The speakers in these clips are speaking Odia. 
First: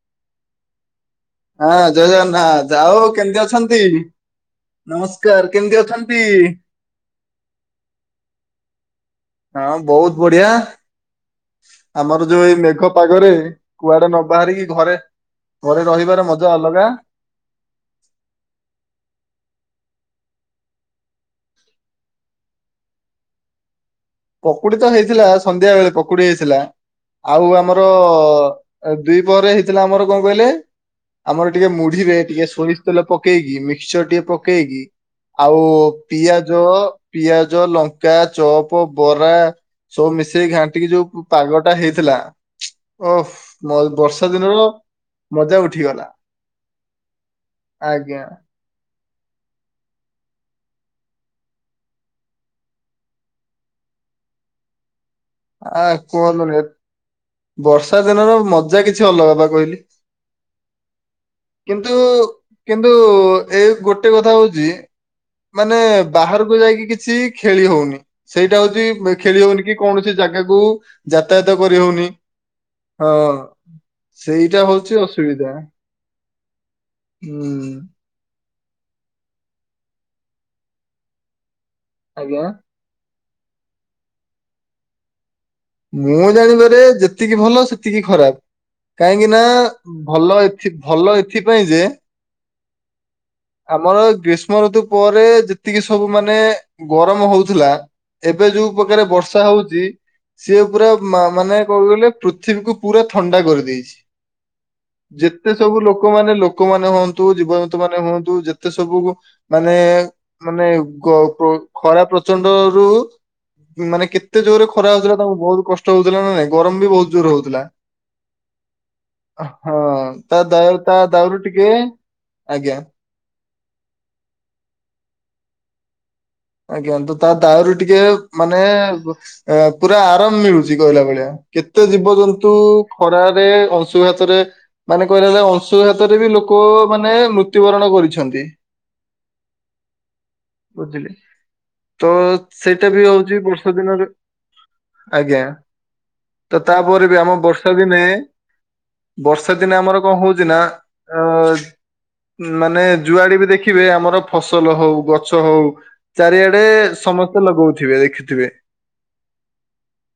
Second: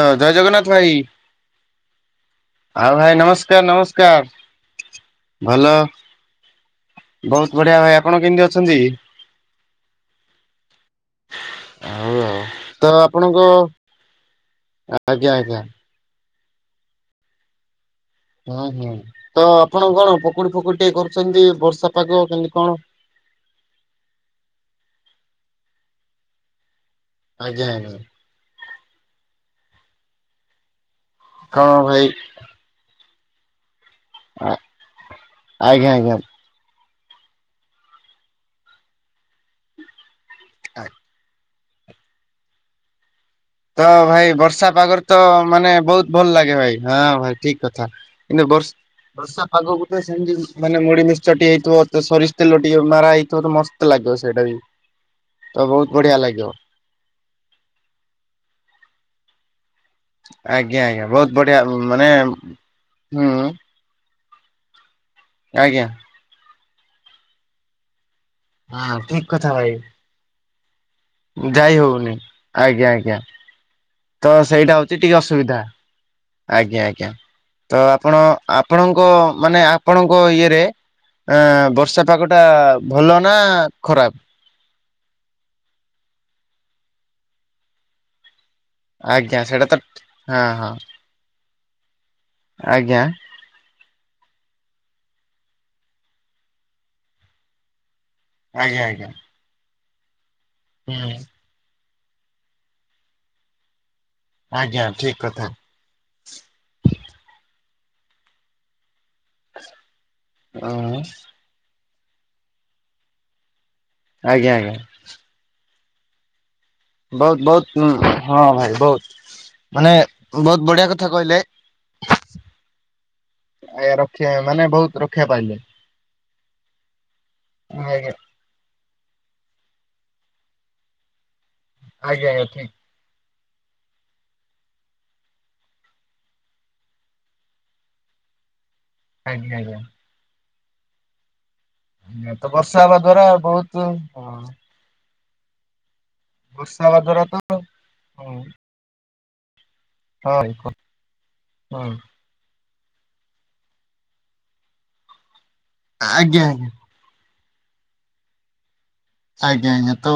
ହଁ ଜୟ ଜଗନ୍ନାଥ ଭାଇ। ହଁ ଜୟ ଜଗନ୍ନାଥ ଆଉ ଭାଇ କେମତି ନମସ୍କାର ଅଛନ୍ତି ନମସ୍କାର ନମସ୍କାର ଭଲ କେମତି ଅଛନ୍ ନ୍ତି। ବହୁତ ବଢିଆ ଭାଇ ଆପଣ କେମିତି ଅଛନ୍ତି। ହଁ ବହୁତ ବଢିଆ। ଆଉ ଆମର ଆଉ। ଯୋଉ ଏଇ ତ ମେଘ ପାଗରେ ଆପଣଙ୍କ କୁଆଡେ ନ ବାହାରିକି ଘରେ ଆଜ୍ଞା ଆଜ୍ଞା ଘରେ ରହିବାର ମଜା ଅଲଗା। ହୁଁ ହୁଁ ତ ଆପଣ କଣ ପକୁଡି ଫକୁଡି ଟିକେ କରୁଛନ୍ତି ବର୍ଷା ପାଗ କେମତି କଣ? ପକୁଡି ତ ହେଇଥିଲା ସନ୍ଧ୍ୟା ବେଳେ ପକୁଡି ହେଇଥିଲା ଆଉ ଆଜ୍ଞା ଆମର ଆଜ୍ଞା। ଆ ଦୁଇ ପହରେ ହେଇଥିଲା ଆମର କଣ କହିଲେ ଆମର ଟିକେ କଣ ଭାଇ ମୁଢିରେ ଟିକେ ସୋରିସ୍ ସ ତେଲ ପକେଇକି ମିକ୍ସଚର ଟିକେ ପକେଇକି ଆଉ ଆଜ୍ଞା ଆଜ୍ଞା। ପିଆ ଜ ପିଆଜ ଲଙ୍କା ଚପ ବରା ସବୁ ମିଶ ସେଇ ଘାଣ୍ଟିକି ଯୋଉ ପାଗ ଟା ହେଇଥିଲା ଓୋହ ତ ଭାଇ ବର୍ଷା ପାଗରେ ତ ମାନେ ଉଠିଗଲା ବହୁତ ଭଲ ଲାଗେ ଭାଇ ହଁ ଭାଇ ଠିକ କଥା। ଆଜ୍ଞା ଏଇନେ ବର୍ ବର୍ଷା ପାଗକୁ ତ ସେମିତି ମାନେ ମୁଢ ମିକ୍ସଚର ଟିକେ ହେଇଥିବ ସୋରିଷ ତେଲ ଟିକେ ମାରା ହେଇଥିବ ତ ମସ୍ ତ ଲାଗିବ ସେଇଟା ବି ତ ଆ ବହୁତ ବଢିଆ ଲାଗିବ। କୁହନ୍ତୁନି ବର୍ଷା ଦିନର ମଜା କିଛି ଅଲଗା ପା କହିଲି। ଆଜ୍ଞା ଆଜ୍ଞା ବହୁତ ବଢିଆ କିନ୍ତୁ ମାନେ କିନ୍ତୁ ହୁଁ ଏଇ ଗୋଟେ ଟେ କଥା ହଉଛି ମାନେ ଆଜ୍ଞା। ବାହାରକୁ ଯାଇକି କିଛି ଖେଳି ହଉନି। ସେଇଟା ହଁ ହଉଛି ଠିକ ଖେଳି କଥା ହଉନି ଭାଇ। କି କୌଣସି ଜାଗାକୁ ଯାତାୟାତ ଯାଇ କରିହଉନି। ହଉନି ଆଜ୍ଞା ଆଜ୍ଞା ତ ସେଇଟା ହଉଛି ଟିକେ ଅସୁବିଧା। ଆଜ୍ଞା ଆଜ୍ଞା ହୁଁ ତ ଆପଣ ଆପଣଙ୍କ ମାନେ ଆପଣଙ୍କ ଇଏରେ ଏଁ ବର୍ଷା ଆଜ୍ଞା ପାଗଟା ଭଲ ନା ଖରାପ। ମୁଁ ଜାଣିବାରେ ଯେତିକି ଭଲ ସେତିକି ଖରାପ। କାହିଁକି ଆଜ୍ଞା ନା ସେଇଟା ତ ଭଲ ହଁ ଏଥି ହଁ ଭଲ ଏଥିପାଇଁ ଯେ ଆଜ୍ଞା। ଆମର ଗ୍ରୀଷ୍ମ ଋତୁ ପରେ ଯେତିକି ସବୁ ମାନେ ଗରମ ହଉଥିଲା। ଏବେ ଯୋଉ ଆଜ୍ଞା ପକାରେ ଆଜ୍ଞା। ବର୍ଷା ହଉଛି ସିଏ ପୁରା ହୁଁ ମା ମାନେ କହିଲେ ପୃଥିବୀକୁୁ ପୁରା ଥଣ୍ଡା କରିଦେଇଛି ଆଜ୍ଞା ଠିକ କଥା ଯେତେ ସବୁ ଲୋକ ଲୋକ ମାନେ ଲୋକମାନେ ହୁଅନ୍ତୁ ଜୀବଜନ୍ତୁ ମାନେ ହୁଅନ୍ତୁ ଯେତେ ସବୁ ମାନେ ମାନେ ଉଁ ଉକ ଉକ ଖରା ପ୍ରଚଣ୍ଡ ରୁ ମାନେ କେତେ ଆଜ୍ଞା ଜୋରେ ଆଜ୍ଞା। ଖରା ହଉଥିଲା ତାଙ୍କୁ ବହୁତ କଷ୍ଟ ହଉଥିଲା ନା ନାଇଁ ଗରମ ବି ବହୁତ ଜୋର ବହୁତ ହଉଥିଲା। ବହୁତ ହଁ ଭାଇ ବହୁତ ହଁ ମାନେ ତା ବହୁତ ଦାଉ ବଢିଆ ତା କଥା କହିଲେ। ଦାଉରୁ ଟିକେ ଆଜ୍ଞା। ଆଜ୍ଞା ରକ୍ଷା ମାନେ ବହୁତ ରକ୍ଷା ପାଇଲେ। ଆଜ୍ଞା ତ ତା ଦାଉରୁ ଟିକେ ଆଜ୍ଞା। ମାନେ ପ ଅ ପୁରା ଆରାମ ମିଳୁଛି କହିଲା ଭଳିଆ। କେତେ ଆଜ୍ଞା ଆଜ୍ଞା ଜୀବଜନ୍ତୁ ଠିକ୍ ଖରାରେ ଅଂଶୁଘାତରେ ମାନେ କହିଲାଳିଆ ଅଂଶୁଘାତରେ ବି ଲୋକ ମାନେ ମୃତ୍ୟୁବରଣ କରିଛନ୍ତି। ଆଜ୍ଞା ଆଜ୍ଞା। ବୁଝିଲେ ତ ଆଜ୍ଞା ବର୍ଷା ସେଇଟା ହେବା ବି ଦ୍ଵାରା ହଉଚି ବହୁତ ବର୍ଷା ଦିନରେ ହଁ ଆଜ୍ଞା, ତ ବର୍ଷା ହେବା ତାପରେ ବି ଦ୍ଵାରା ତ ଆମ ବର୍ଷା ଦିନେ ହଁ ବର୍ଷା ଦିନେ ଆମର କଁ ହଉଚି ନା ହଁ। ଅ ହଁ। ମାନେ ଯୁଆଡେ ବି ଦେଖିବେ ଆମର ଫସଲ ହଉ, ଗଛ ହଉ। ଆଜ୍ଞା ଚାରିଆଡେ ଆଜ୍ଞା ସମସ୍ତେ ଲଗଉଥିବେ ଦେଖିଥିବେ। ଆଜ୍ଞା ଆଜ୍ଞା, ତ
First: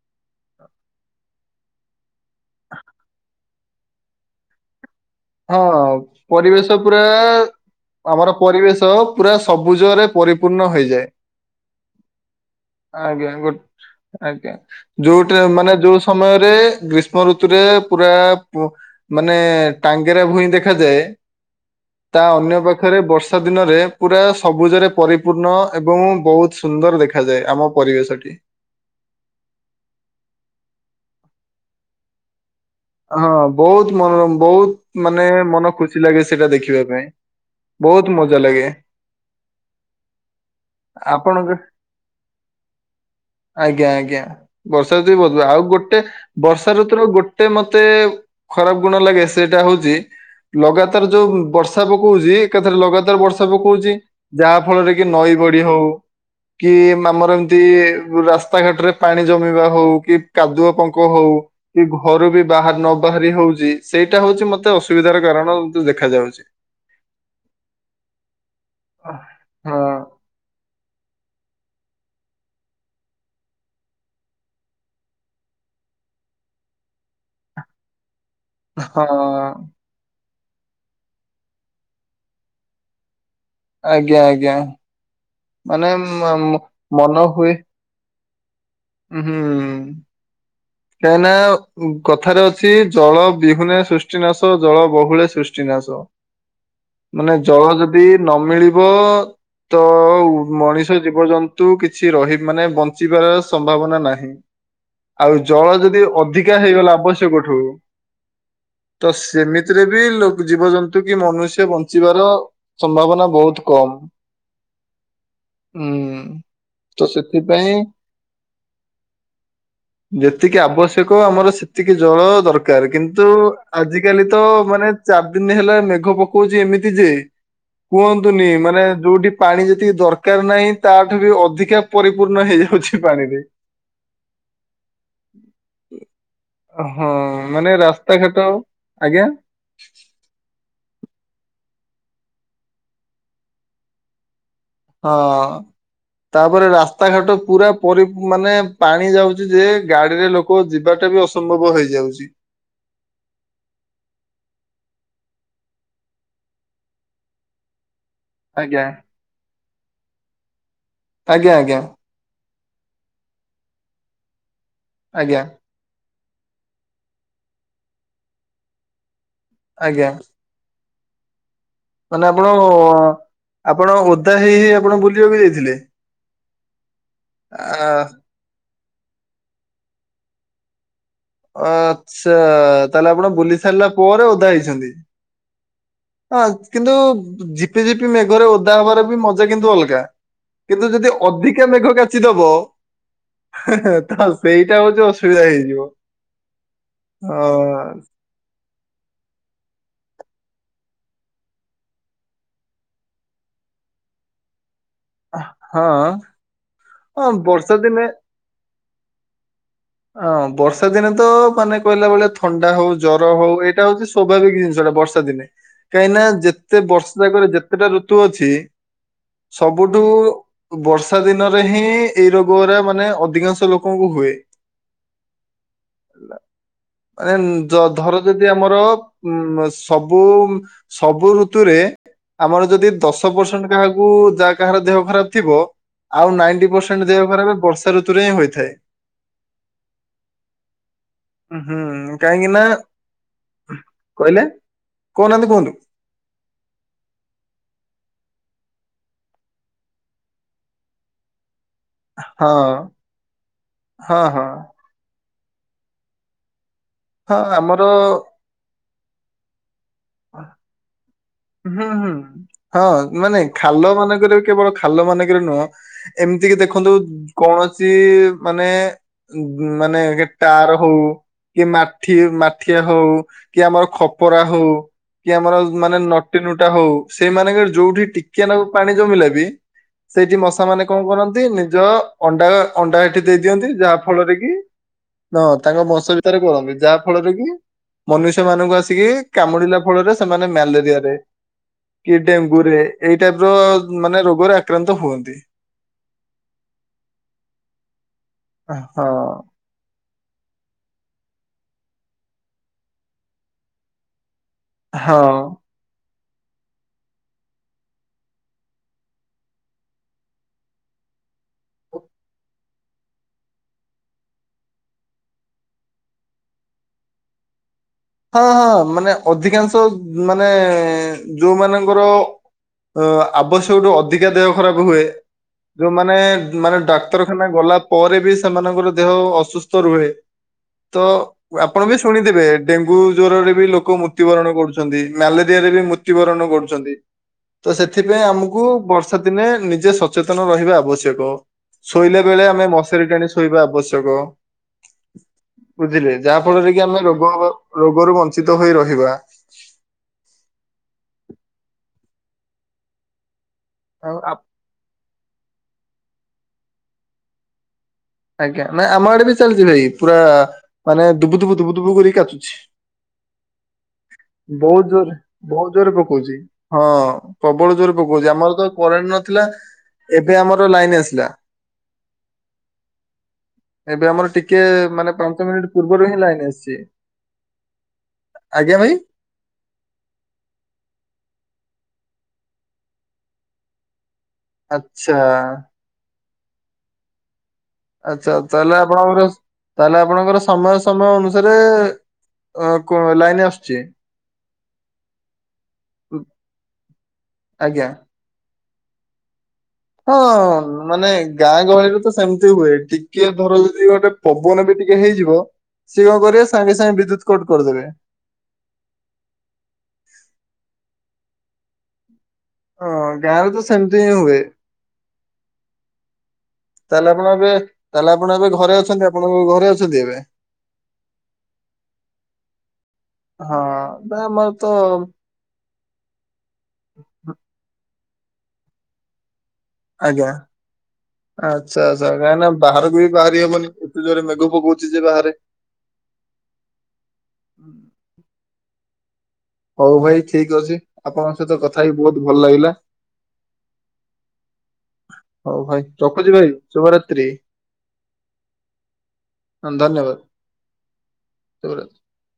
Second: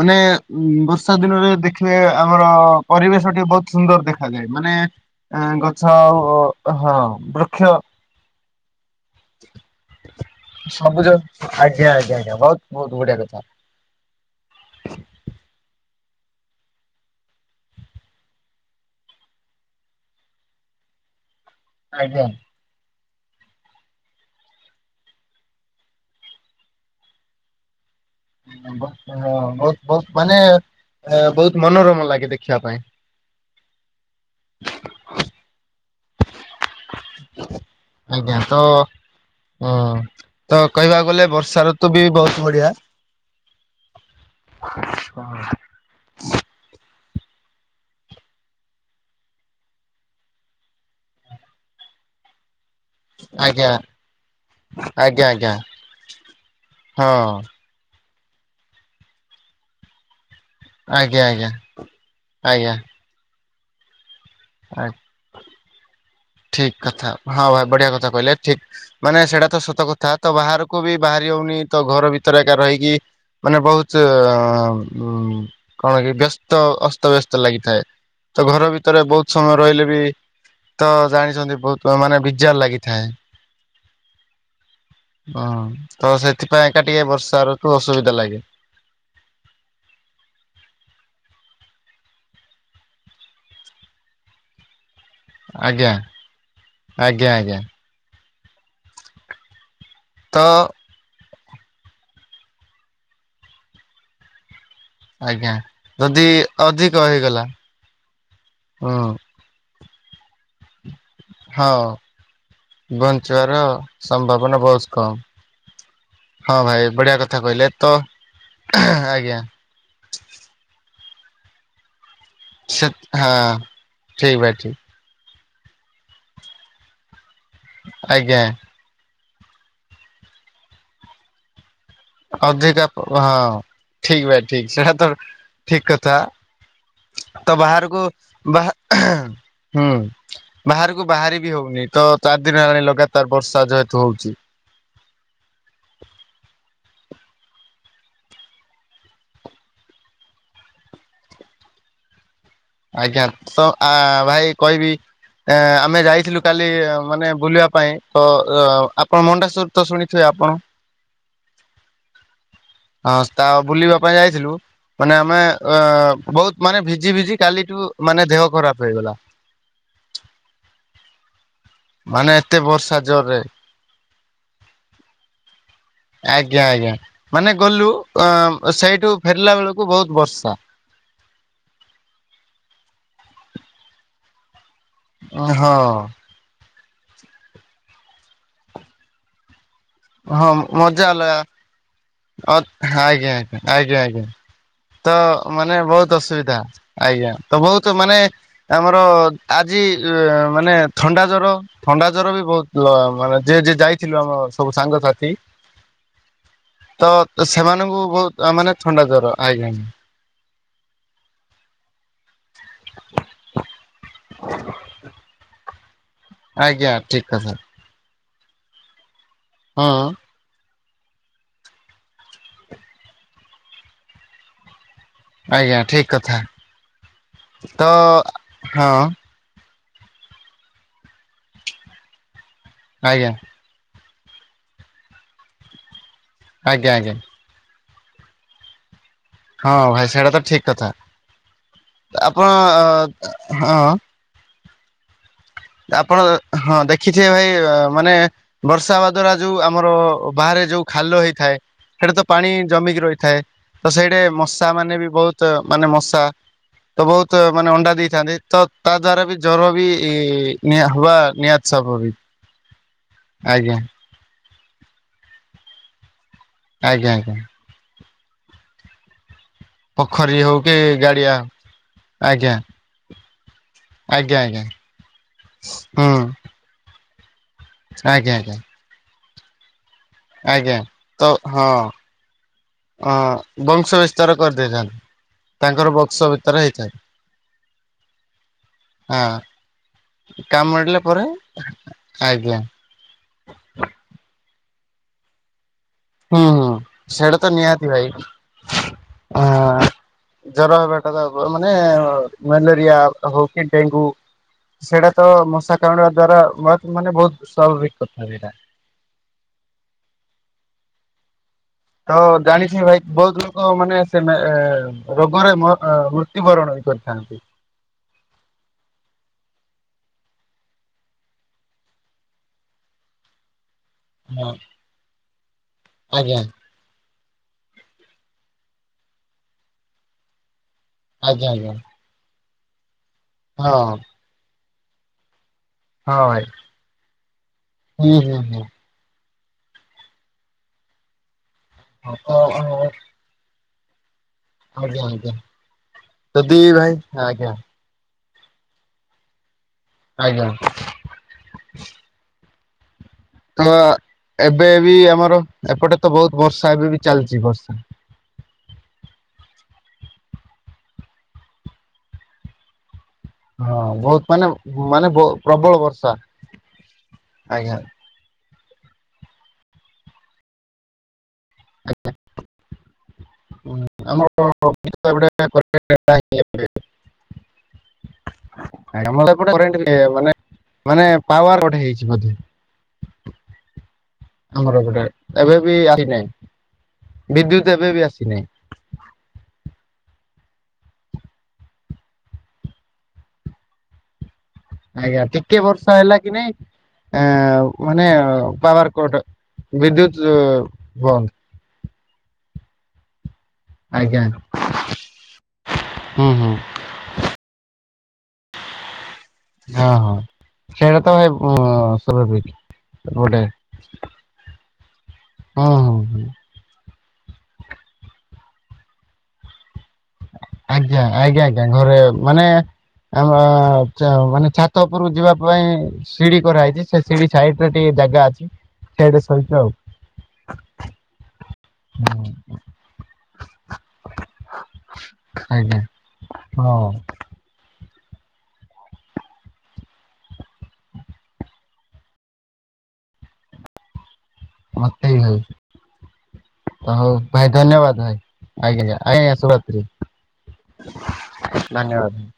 ମାନେ ଉ ବର୍ଷା ଦିନରେ ଦେଖ ବେ ଆମର ପରିବେଶ ଟେ ବହୁତ ସୁନ୍ଦର ଦେଖାଯାଏ ମାନେ ଆଁ ହଁ ଗଛ ପରିବେଶ ହଁ ପୁରା ବୃକ୍ଷ। ଆମର ପରିବେଶ ପୁରା ସବୁଜରେ ପରିପୂର୍ଣ୍ଣ ହେଇଯାଏ, ସବୁଜ ଆଜ୍ଞା ଆଜ୍ଞା ଆଜ୍ଞା ବହୁତ ବହୁତ ବଢିଆ ଆଜ୍ଞା କଥା ଗୋ ଆଜ୍ଞା। ଯୋଉଟା ମାନେ ଯୋଉ ସମୟରେ ଗ୍ରୀଷ୍ମ ଋତୁରେ ପୁରା ମାନେ ଟାଙ୍ଗେରା ଭୁଇଁ ଦେଖାଯାଏ, ତା ଆଜ୍ଞା। ଅନ୍ୟ ପା ପାଖରେ ବର୍ଷା ଦିନରେ ପୁରା ସବୁଜରେ ପରିପୂର୍ଣ୍ଣ ଏବଂ ବହୁତ ସୁନ୍ଦର ଦେଖାଯାଏ, ଆମ ପରିବେଶ ଟି। ବ ହଁ ବହୁତ ବହୁତ ମାନେ ବହୁତ ମନୋରମ ଲାଗେ ଦେଖିବା ପାଇଁ। ହଁ ବହୁତ ମନରମ୍ ବହୁତ ମାନେ ମନ ଖୁସି ଲାଗେ ସେଇଟା ଦେଖିବାକୁ। ବହୁତ ଆଜ୍ଞା ମଜା ଲାଗେ। ତ ହଁ, ତ କହିବାକୁ ଗଲେ ଆପଣଙ୍କ ବର୍ଷା ଋତୁ ବି ବହୁତ ବଢିଆ। ଆଜ୍ଞା ଆଜ୍ଞା, ବର୍ଷା ଋତୁ ବଧୁ ଆଉ ଗୋଟେ ବର୍ଷା ଋତୁର ଗୋ ଟେ ମତେ ଖରାପ ଗୁଣ ଲାଗେ ସେଇଟା ହଉଚି, ଲଗାତାର ଯୋଉ ବର୍ଷା ପକଉଚି ଏକାଥରେ ଲଗାତ ବର୍ଷା ଆଜ୍ଞା ପକଉଚି ଯାହା ଫଳରେ କି ଆଜ୍ଞା ନଈ ଆଜ୍ଞା ବଢି ହଉ କି ଆମର ହଁ ଏମତି ରାସ୍ତାଘାଟ ରେ ପାଣି ଜମିବା ହଉ, କି କାଦୁଅ ପଙ୍କ ଆଜ୍ଞା ହଉ ଆଜ୍ଞା କି ଘରୁ ବି ଆଜ୍ଞା ବାହାର ନ ନ ବାହାରି ହଉଚି ସେଇଟା ହଉଚି ମତେ ଆ ଅସୁବିଧାର କାରଣ। ଦେଖାଯାଉଛି। ଠିକ କଥା, ହଁ ଭାଇ ବଢିଆ କଥା କହିଲେ ଠିକ ମାନେ ସେଇଟା ତ ସତ ହଁ କଥା। ତ ବାହାରକୁ ବି ବାହାରି ହଉନି, ତ ଘର ଭିତରେ ଏକା ରହିକି ମାନେ ବହୁଚ୍ ଉ କଣ କି ବ୍ୟସ୍ତ ଅସ୍ତବ୍ୟସ୍ତ ଲାଗିଥାଏ, ତ ଘର ଭିତରେ ହଁ ବହୁତ ଲେ ବି ତ ଜାଣିଛନ୍ତି ବହୁତ ମାନେ ବିଜାର ଲାଗିଥାଏ। ଆଜ୍ଞା ଆଜ୍ଞା ହଁ, ମାନେ ତ ମ ମ- ସେଥିପାଇଁକା ଟିକେ ବର୍ଷା ଋତୁ ଅସୁବିଧା ଲାଗେ। ଉଁ ହୁଁ। କାହିଁ ନା କଥାରେ ଅଛି ଜଳ ବିହୁନେ ସୃଷ୍ଟି ସୃଷ୍ଟିନାଶ ଜଳ ବହୁଳେ ଆଜ୍ଞା ସୃଷ୍ଟିନାଶ, ଆଜ୍ଞା ମାନେ ଆଜ୍ଞା। ଜଳ ଯ ଦି ନ ମିଳିବ ତ ତ ମଣି ଜୀବଜନ୍ତୁ କିଛି ରହି ମାନେ ବଞ୍ଚିବା ସମ୍ଭାବନା ନାହିଁ। ଆଉ ଜଳ ଯଦି ଅଧିକା ହେଇଗଲା ଆବଶ୍ୟକଠୁ ହୁଁ ତ ସେମି ତିରେ ବି ଲୋ ଜୀବଜନ୍ତୁ ନ୍ତୁ କି ମନୁଷ୍ୟ ହଁ ବଞ୍ଚିବାର ସମ୍ଭାବନା ବଞ୍ଚିବାର ବହୁତ କମ୍। ସମ୍ଭାବନା ବହୁତ କମ୍। ଉଁ ହଁ ଭାଇ ତ ବଢିଆ କଥା କହିଲେ ସେଥିପାଇଁ ତ ଆଜ୍ଞା। ଯେତିକି ଆବଶ୍ୟକ ଆମର ସେତିକି ଜଳ ସେ ଦରକାର କିନ୍ତୁ ହଁ ଆଜିକାଲି ଠିକ ତ ଭାଇ ଠିକ ମାନେ ଚାରଦିନି ହେଲା ମେଘ ପକଉଛି ଏମିତି ଯେ ଆଜ୍ଞା କୁହନ୍ତୁନି ମାନେ ଯୋଉଠି ପାଣି ଯେତିକି ଦରକାର ନାହିଁ ତା ଠୁ ବି ଅଧିକା ପରିପୂର୍ଣ୍ଣ ଅଧିକା ହେଇଯାଉଛି ପାଣିରେ। ହଁ, ଠିକ ଭାଇ ଠିକ ସେଟା ତ ଠିକ କଥା। ହଁ ତ ମାନେ ବାହାରକୁ ରାସ୍ତାଘାଟ ବାଃ ଆଜ୍ଞା ହୁଁ ବାହାରକୁ ବାହାରି ବି ହଉନି ତ ଚାରଦିନି ହେଲାଣି ଲଗାତାର ବର୍ଷା ଯେହେତୁ ହଉଛି। ହଁଅ ତାପରେ ରାସ୍ତାଘାଟ ପୁରା ପରି ମାନେ ପାଣି ଯାଉଛି ଯେ ଗାଡିରେ ଲୋକ କୋଉ ଯିବାଟା ବି ଅସମ୍ଭବ ହେଇଯାଉଛି। ଆଜ୍ଞା ତ ଆ ଭାଇ କହିବି ଏ ଆମେ ଯାଇଥିଲୁ କାଲି ମାନେ ବୁଲିବା ପାଇଁ ତ ଅ ଆଜ୍ଞା ଆପଣ ମଣ୍ଡାସରତ ଶୁଣିଥିବେ ଆପଣ ଆଜ୍ଞା ଆଜ୍ଞା ହଁ ସ୍ତା ତା ବୁଲିବା ପାଇଁ ଯାଇଥିଲୁ ମାନେ ଆମେ ଆଜ୍ଞା ଅ ବହୁତ ମାନେ ଭିଜି ଭିଜି କାଲିଠୁ ମାନେ ଦେହ ଖରାପ ହେଇଗଲା। ଆଜ୍ଞା ମାନେ ଆପଣ ଏତେ ବର୍ଷା ଜୋରରେ ଆପଣ ଓଦା ହେଇ ହେଇ ଆପଣ ବୁଲିବାକୁ ଯାଇଥିଲେ। ଆଜ୍ଞା ଆଜ୍ଞା ମାନେ ଆ ଗଲୁ ଅ- ସେଇଠୁ ଫେରିଲା ବେଳକୁ ବହୁତ୍ ବର୍ଷା ଆଛା ତାହେଲେ ଆପଣ ବୁଲି ସାରିଲା ପରେ ଓଦା ହେଇଛନ୍ତି। ଅ ହଁ ହଁ କିନ୍ତୁ ଝିପି ଝିପି ମେଘରେ ଓଦା ହବାର ବି ମଜା କିନ୍ତୁ ଅଲଗା ଗା କିନ୍ତୁ ଯଦି ଅଧିକା ମେଘ କା ଅଧା ଆଜ୍ଞା ଆଜ୍ଞା ଆଜ୍ଞା ଆଜ୍ଞା ତ ସେଇଟା ହଉଚି ତ ମାନେ ବହୁତ ଅସୁବିଧା ଆଜ୍ଞା ଅ ତ ବହୁତ ମାନେ ଆମର ଆଜି ଏ ମାନେ ଥଣ୍ଡା ଜର ଥଣ୍ଡା ଜ୍ୱର ବି ବହୁତ ମାନେ ଯିଏ ଯିଏ ଯାଇଥିଲୁ ଆମ ସବୁ ସାଙ୍ଗସାଥି ତି ହଁ ତ ହଁ ବର୍ଷା ସେମାନଙ୍କୁ ଦିନେ ବହୁତ ମାନେ ଥଣ୍ଡା ଜର ଆଜ୍ଞା ଅଁ ବର୍ଷା ଦିନେ ତ ମାନେ କହିଲା ଭଳିଆ ଥଣ୍ଡା ହଉ ଜର ହଉ ଏଇଟା ହଉଛି ସ୍ୱାଭାବିକ ଜିନିଷଟା ବର୍ଷା ଦିନେ କାହିଁନା ଯେତେ ଆଜ୍ଞା ଠିକ ବର୍ଷ କରେ କଥା ଯେତେଟା ଋତୁ ଅଛି ହଁ ସବୁଠୁ ବର୍ଷା ଦିନରେ ହିଁ ଏଇ ରୋଗ ଉରା ମାନେ ଅଧିକାଂଶ ଲୋକଙ୍କୁ ହୁଏ। ଆଜ୍ଞା ଠିକ ହେଲା କଥା ଆରେ ନେ ଯ ତ ଧର ଯଦି ଆମର ହଁ ଉ ସବୁ ସବୁ ଋତୁରେ ଆମର ଯଦି ଦଶ ଆଜ୍ଞା ପରସେଣ୍ଟ କାହାକୁ ଯାହା କାହାର ଦେହ ଖରାପ ଥିବ ଆଉ ନାଣ୍ଟୀ ଆଜ୍ଞା ପରର୍ସେଣ୍ଟ ଆଜ୍ଞା ଦେହ ଖରାପ ବରଶ୍ ଶୀତ ଋତୁରେ ହିଁ ହୋଇଥାଏ। ହଁ ଭାଇ ସେଇଟା ତ ଠିକ କଥା ହୁଁ ଆପଣ ଅ ହଁ କଣ କହିଲେ କହୁ ନାହାନ୍ତି କୁହନ୍ତୁ? ଆପଣ ହଁ ଦେଖିଥିବେ ଭାଇ ମାନେ ବର୍ଷା ହବା ଦ୍ଵାରା ଯୋଉ ଆମର ବାହାରେ ଯୋଉ ଖାଲ ହେଇଥାଏ। ସେଇଠେ ତ ପାଣି ହଁ ଜମିକି ରହିଥାଏ ତ ସେଇଠେ ହଁ ହଁ ମଶା ମାନେ ବି ବହୁତ ମାନେ ମଶା ତ ବହୁତ ହଁ ମାନେ ଆମର ଅଣ୍ଡା ଦେଇଥାନ୍ତି। ତ ତା ଦ୍ଵାରା ବି ଜ୍ଵର ବି ନିହା ହୁଆ ବା ନିହାତି ହୁଁ ସବବି ହୁଁ ହଁ ମାନେ ଖାଲ ମାନଙ୍କରେ କେବଳ ଖାଲ ମାନଙ୍କରେ ନୁହଁ ଏମିତି କି ଦେଖନ୍ତୁ ଆଜ୍ଞା ଆଜ୍ଞା। କୌଣସି ମାନେ ମାନେ ପୋଖରୀ କି ଟାର ହଉ ଗାଡିଆ କି ମାଠି ଆଜ୍ଞା ମାଠିଆ ହଉ କି ଆମର ଆଜ୍ଞା ଖପରା ଆଜ୍ଞା ହଉ କି ଆମର ମାନେ ହୁଁ ନଟି ନୁଟା ହଉ ସେଇମାନଙ୍କ ଯୋଉଠି ଆଜ୍ଞା ଟିକିଏ ଆଜ୍ଞା। ନାକୁ ପାଣି ଜମିଲା ବି। ସେଇଠି ମଶା ଆଜ୍ଞା ମାନେ କଣ ତ କରନ୍ତି ହଁ ନିଜ ଅଣ୍ଡା ଅଣ୍ଡା ଅ ଏଠି ଦେଇ ଦିଅନ୍ତି ବଂଶ ଯାହା ବିସ୍ତାର ଫଳରେ କି। କରିଦେଇଥାନ୍ତି [unintelligible] ତାଙ୍କ ତାଙ୍କର ମସ ବଂଶ ଭିତରେ କରନ୍ତି ହେଇଥାଏ। ଯାହା ଫଳରେ କି ମନୁଷ୍ୟ ମାନଙ୍କୁ ଆସିକି ହଁ କାମୁଡିଲା ଫ ଫଳରେ ସେମାନେ ମ୍ୟାଲେରିଆ କାମୁଡ଼ିଲେ ପରେ କି ଆଜ୍ଞା ଡେଙ୍ଗୁ ରେ ଏ ଏଇ ଟାଇପ୍ ର ମାନେ ରୋଗରେ ଆକ୍ରାନ୍ତ ହୁଅନ୍ତି। ହଁ, ହଁ ସେଇଟା ତ ନିହାତି ଭାଇ ହଁ ଅ,। ଜର ହେବାଟା ତ ହବ, ମାନେ ମ୍ୟାଲେରିଆ ହଉ କି ଡେଙ୍ଗୁ ସେଇଟା ତ ହଁ। ମଶା କାମ୍ବୁଡିବା ଦ୍ଵାରା ମତ୍ ମାନେ ବହୁତ ସ୍ୱାଭାବିକ କଥା ସେଇଟା। ତ ଜାଣିଛି ଭାଇ ବହୁତ ଲୋକ ମାନେ ସେ ମେ ଏ, ରୋଗରେ ମ-ଅ, ମୃତ୍ୟୁବରଣ ବି କରିଥାନ୍ତି। ହଁ ହଁ ମାନେ ଅଧିକାଂଶ ମାନେ ଯୋଉମାନଙ୍କର ଅ, ଆବଶ୍ୟକଠୁ ଅଧିକା ଦେହ ହଁ ଖରାପ ହୁଏ, ଯୋଉମାନେ ଆଜ୍ଞା ଜୁ-ମାନେ ଡା କ୍ତରଖାନା ଗଲା ପରେ ବି ସେମାନଙ୍କର ଦେହ ଅସୁସ୍ଥ ରୁହେ, ତ ଆଜ୍ଞା ଆଜ୍ଞା ଆପଣ ବି ଶୁଣିଥିବେ ଡେଙ୍ଗୁ ଜ୍ୱରରେ ବି ଲୋକ ହଁ ମୃତ୍ୟୁବରଣ କରୁଛନ୍ତି। ମ୍ୟାଲେରିଆରେ ବି ମୁ ହଁ ଭାଇ ମୃତ୍ଯୁବରଣ କରୁଛନ୍ତି, ତ ହୁଁ ସେଥିପାଇଁ ହୁଁ ଆମକୁ ହୁଁ। ବର୍ଷ ଷା ଦିନେ ନିଜେ ସଚେତନ ରହିବା ଆବଶ୍ୟକ। ଶୋଇଲା ବେଳେ ଆମେ ମଶାରୀ ଟାଣି ଶୋ ଶୋଇବା ଆବଶ୍ୟକ, ଆଜ୍ଞା ଆଜ୍ଞା ବୁଝିଲେ? ଯାହା ଯଦି ଫଳରେ କି ଭାଇ ଆମେ ରୋଗ ଆଜ୍ଞା [unintelligible] ରୋଗରୁ ବଞ୍ଚିତ ହୋଇ ରହିବା। ଆଜ୍ଞା। ତ ଆ ଆଉ ଆପ୍ ଏବେ ବି ଆମର ଏପଟେ ତ ବହୁତ ବର୍ଷା ଏବେ ବି ଚାଲିଚି ବର୍ଷା। ଆଜ୍ଞା ନା ଆମ ଆଡେ ବି ଚାଲିଚି ଭାଇ, ପୁରା ମାନେ ଦୁବୁ ଦୁବୁ ଦୁବୁ ଦୁବୁ କରିକି କାଚୁଛି। ହଁ ବହୁତ ମାନେ ବହୁତ ମାନେ ଜୋରେ, ପ୍ରବଳ ବହୁତ ଜୋରେ ବର୍ଷା ପକଉଛି, ହଁ ଆଜ୍ଞା ପ୍ରବଳ ଜୋର ପ କଉଚି, ଆମର ତ କରେଣ୍ଟ ନଥିଲା, ଏବେ ଆମର ଲାଇନ ଆସିଲା। ଏବେ ଆମ ଆମର ଟିକେ ମାନେ ପାଞ୍ଚ ମିନିଟ୍ ପୂର୍ବରୁ ଏପଟେ ହିଁ ଲାଇନ ଆସିଛି। ଆଜ୍ଞା, ଭାଇ। ଆମର ଏପଟେ କରେଣ୍ଟ ବି [inaudible] ମାନେ ମାନେ ପାୱାର କଟ୍ ହେଇଛି ବୋଧେ। ଆମର ଏପଟେ ଆଚ୍ଛା ଏବେ ବି ଆସି ନାହିଁ, ବିଦ୍ୟୁତ ଏବେ ବି ଆଚ୍ଛା ଆସିନାହିଁ ତାହେଲେ ଆପଣଙ୍କର ତାହେଲେ ଆପଣଙ୍କର ସମୟ ସମୟ ଅନୁସାରେ ଅ, କଣ ଲାଇନ ଆସୁଛି? ଆଜ୍ଞା, ଟିକେ ବର୍ଷା ହେଲା କି ନାଇଁ ଏଁ, ଆଜ୍ଞା ମାନେ ପାବାର କଟ୍। ହଁ ମାନେ ଗାଁ ଗହଳିରେ ତ ସେମିତି ହୁଏ ଟିକେ ଧର ଯି ଗୋଟେ ଆଜ୍ଞା ପବନ ବି ଟିକେ ହେଇଯିବ ସିଏ କଣ ହୁଁ କରିବେ ହୁଁ ସାଙ୍ଗେ ସାଙ୍ଗେ ବିଦ୍ୟୁତ କଟ୍ କରିଦେବେ। ହଁ, ହଁ ସେଇଟା ତ ଭାଇ ଅଁ, ଅସଲ। [unintelligible] ହଁ ଗାଁରେ ତ ସେମତି ହିଁ ହୁଏ। ହଁ ହଁ ହଁ। ତାହେଲେ ଆପଣ ଏବେ, ତାହେଲେ ଆପଣ ଏବେ ଘରେ ଅଛନ୍ତି, ଆପଣଙ୍କ ଘରେ ଅଛନ୍ତି ଏବେ? ଆଜ୍ଞା, ଆଜ୍ଞା, ଆଜ୍ଞା ଘରେ ମାନେ ଆମ ହଁ ନା ଆମର ଚ-ମାନେ ତ ଛାତ ଉପରକୁ ଯିବା ପାଇଁ ସିଡି କରାହେଇଚି, ସେ ସିଡି ସାଇଟ୍ ରେ ଟିକେ ଜାଗା ଅଛି, ସେଇଠି ଶୋଇଚୁ ଆଉ। ଆଜ୍ଞା। ଆଚ୍ଛା, ଆଚ୍ଛା ହୁଁ, କାହିଁକି ନା ବାହାରକୁ ବି ବାହାରି ହବନି, ଏତେ ଜୋରେ ମେଘ ପକଉଚି ଯେ ବାହାରେ। ଆଜ୍ଞା। ହଁ। ହଉ ଭାଇ ଠିକ ଅଛି, ଆପଣଙ୍କ ସହିତ କଥା ହେଇ ବହୁତ ଭଲ ଲାଗିଲା। ମୋତେ ବି ଭାଇ। ହଉ ଭାଇ ରଖୁଚି। ହଉ ଭାଇ ଧନ୍ୟବାଦ ଭାଇ ଆଜ୍ଞା ଆଜ୍ଞା ଶୁରାତି। ଧନ୍ୟବାଦ ଶୁଭରାତ୍ରି ଧନ୍ୟବାଦ।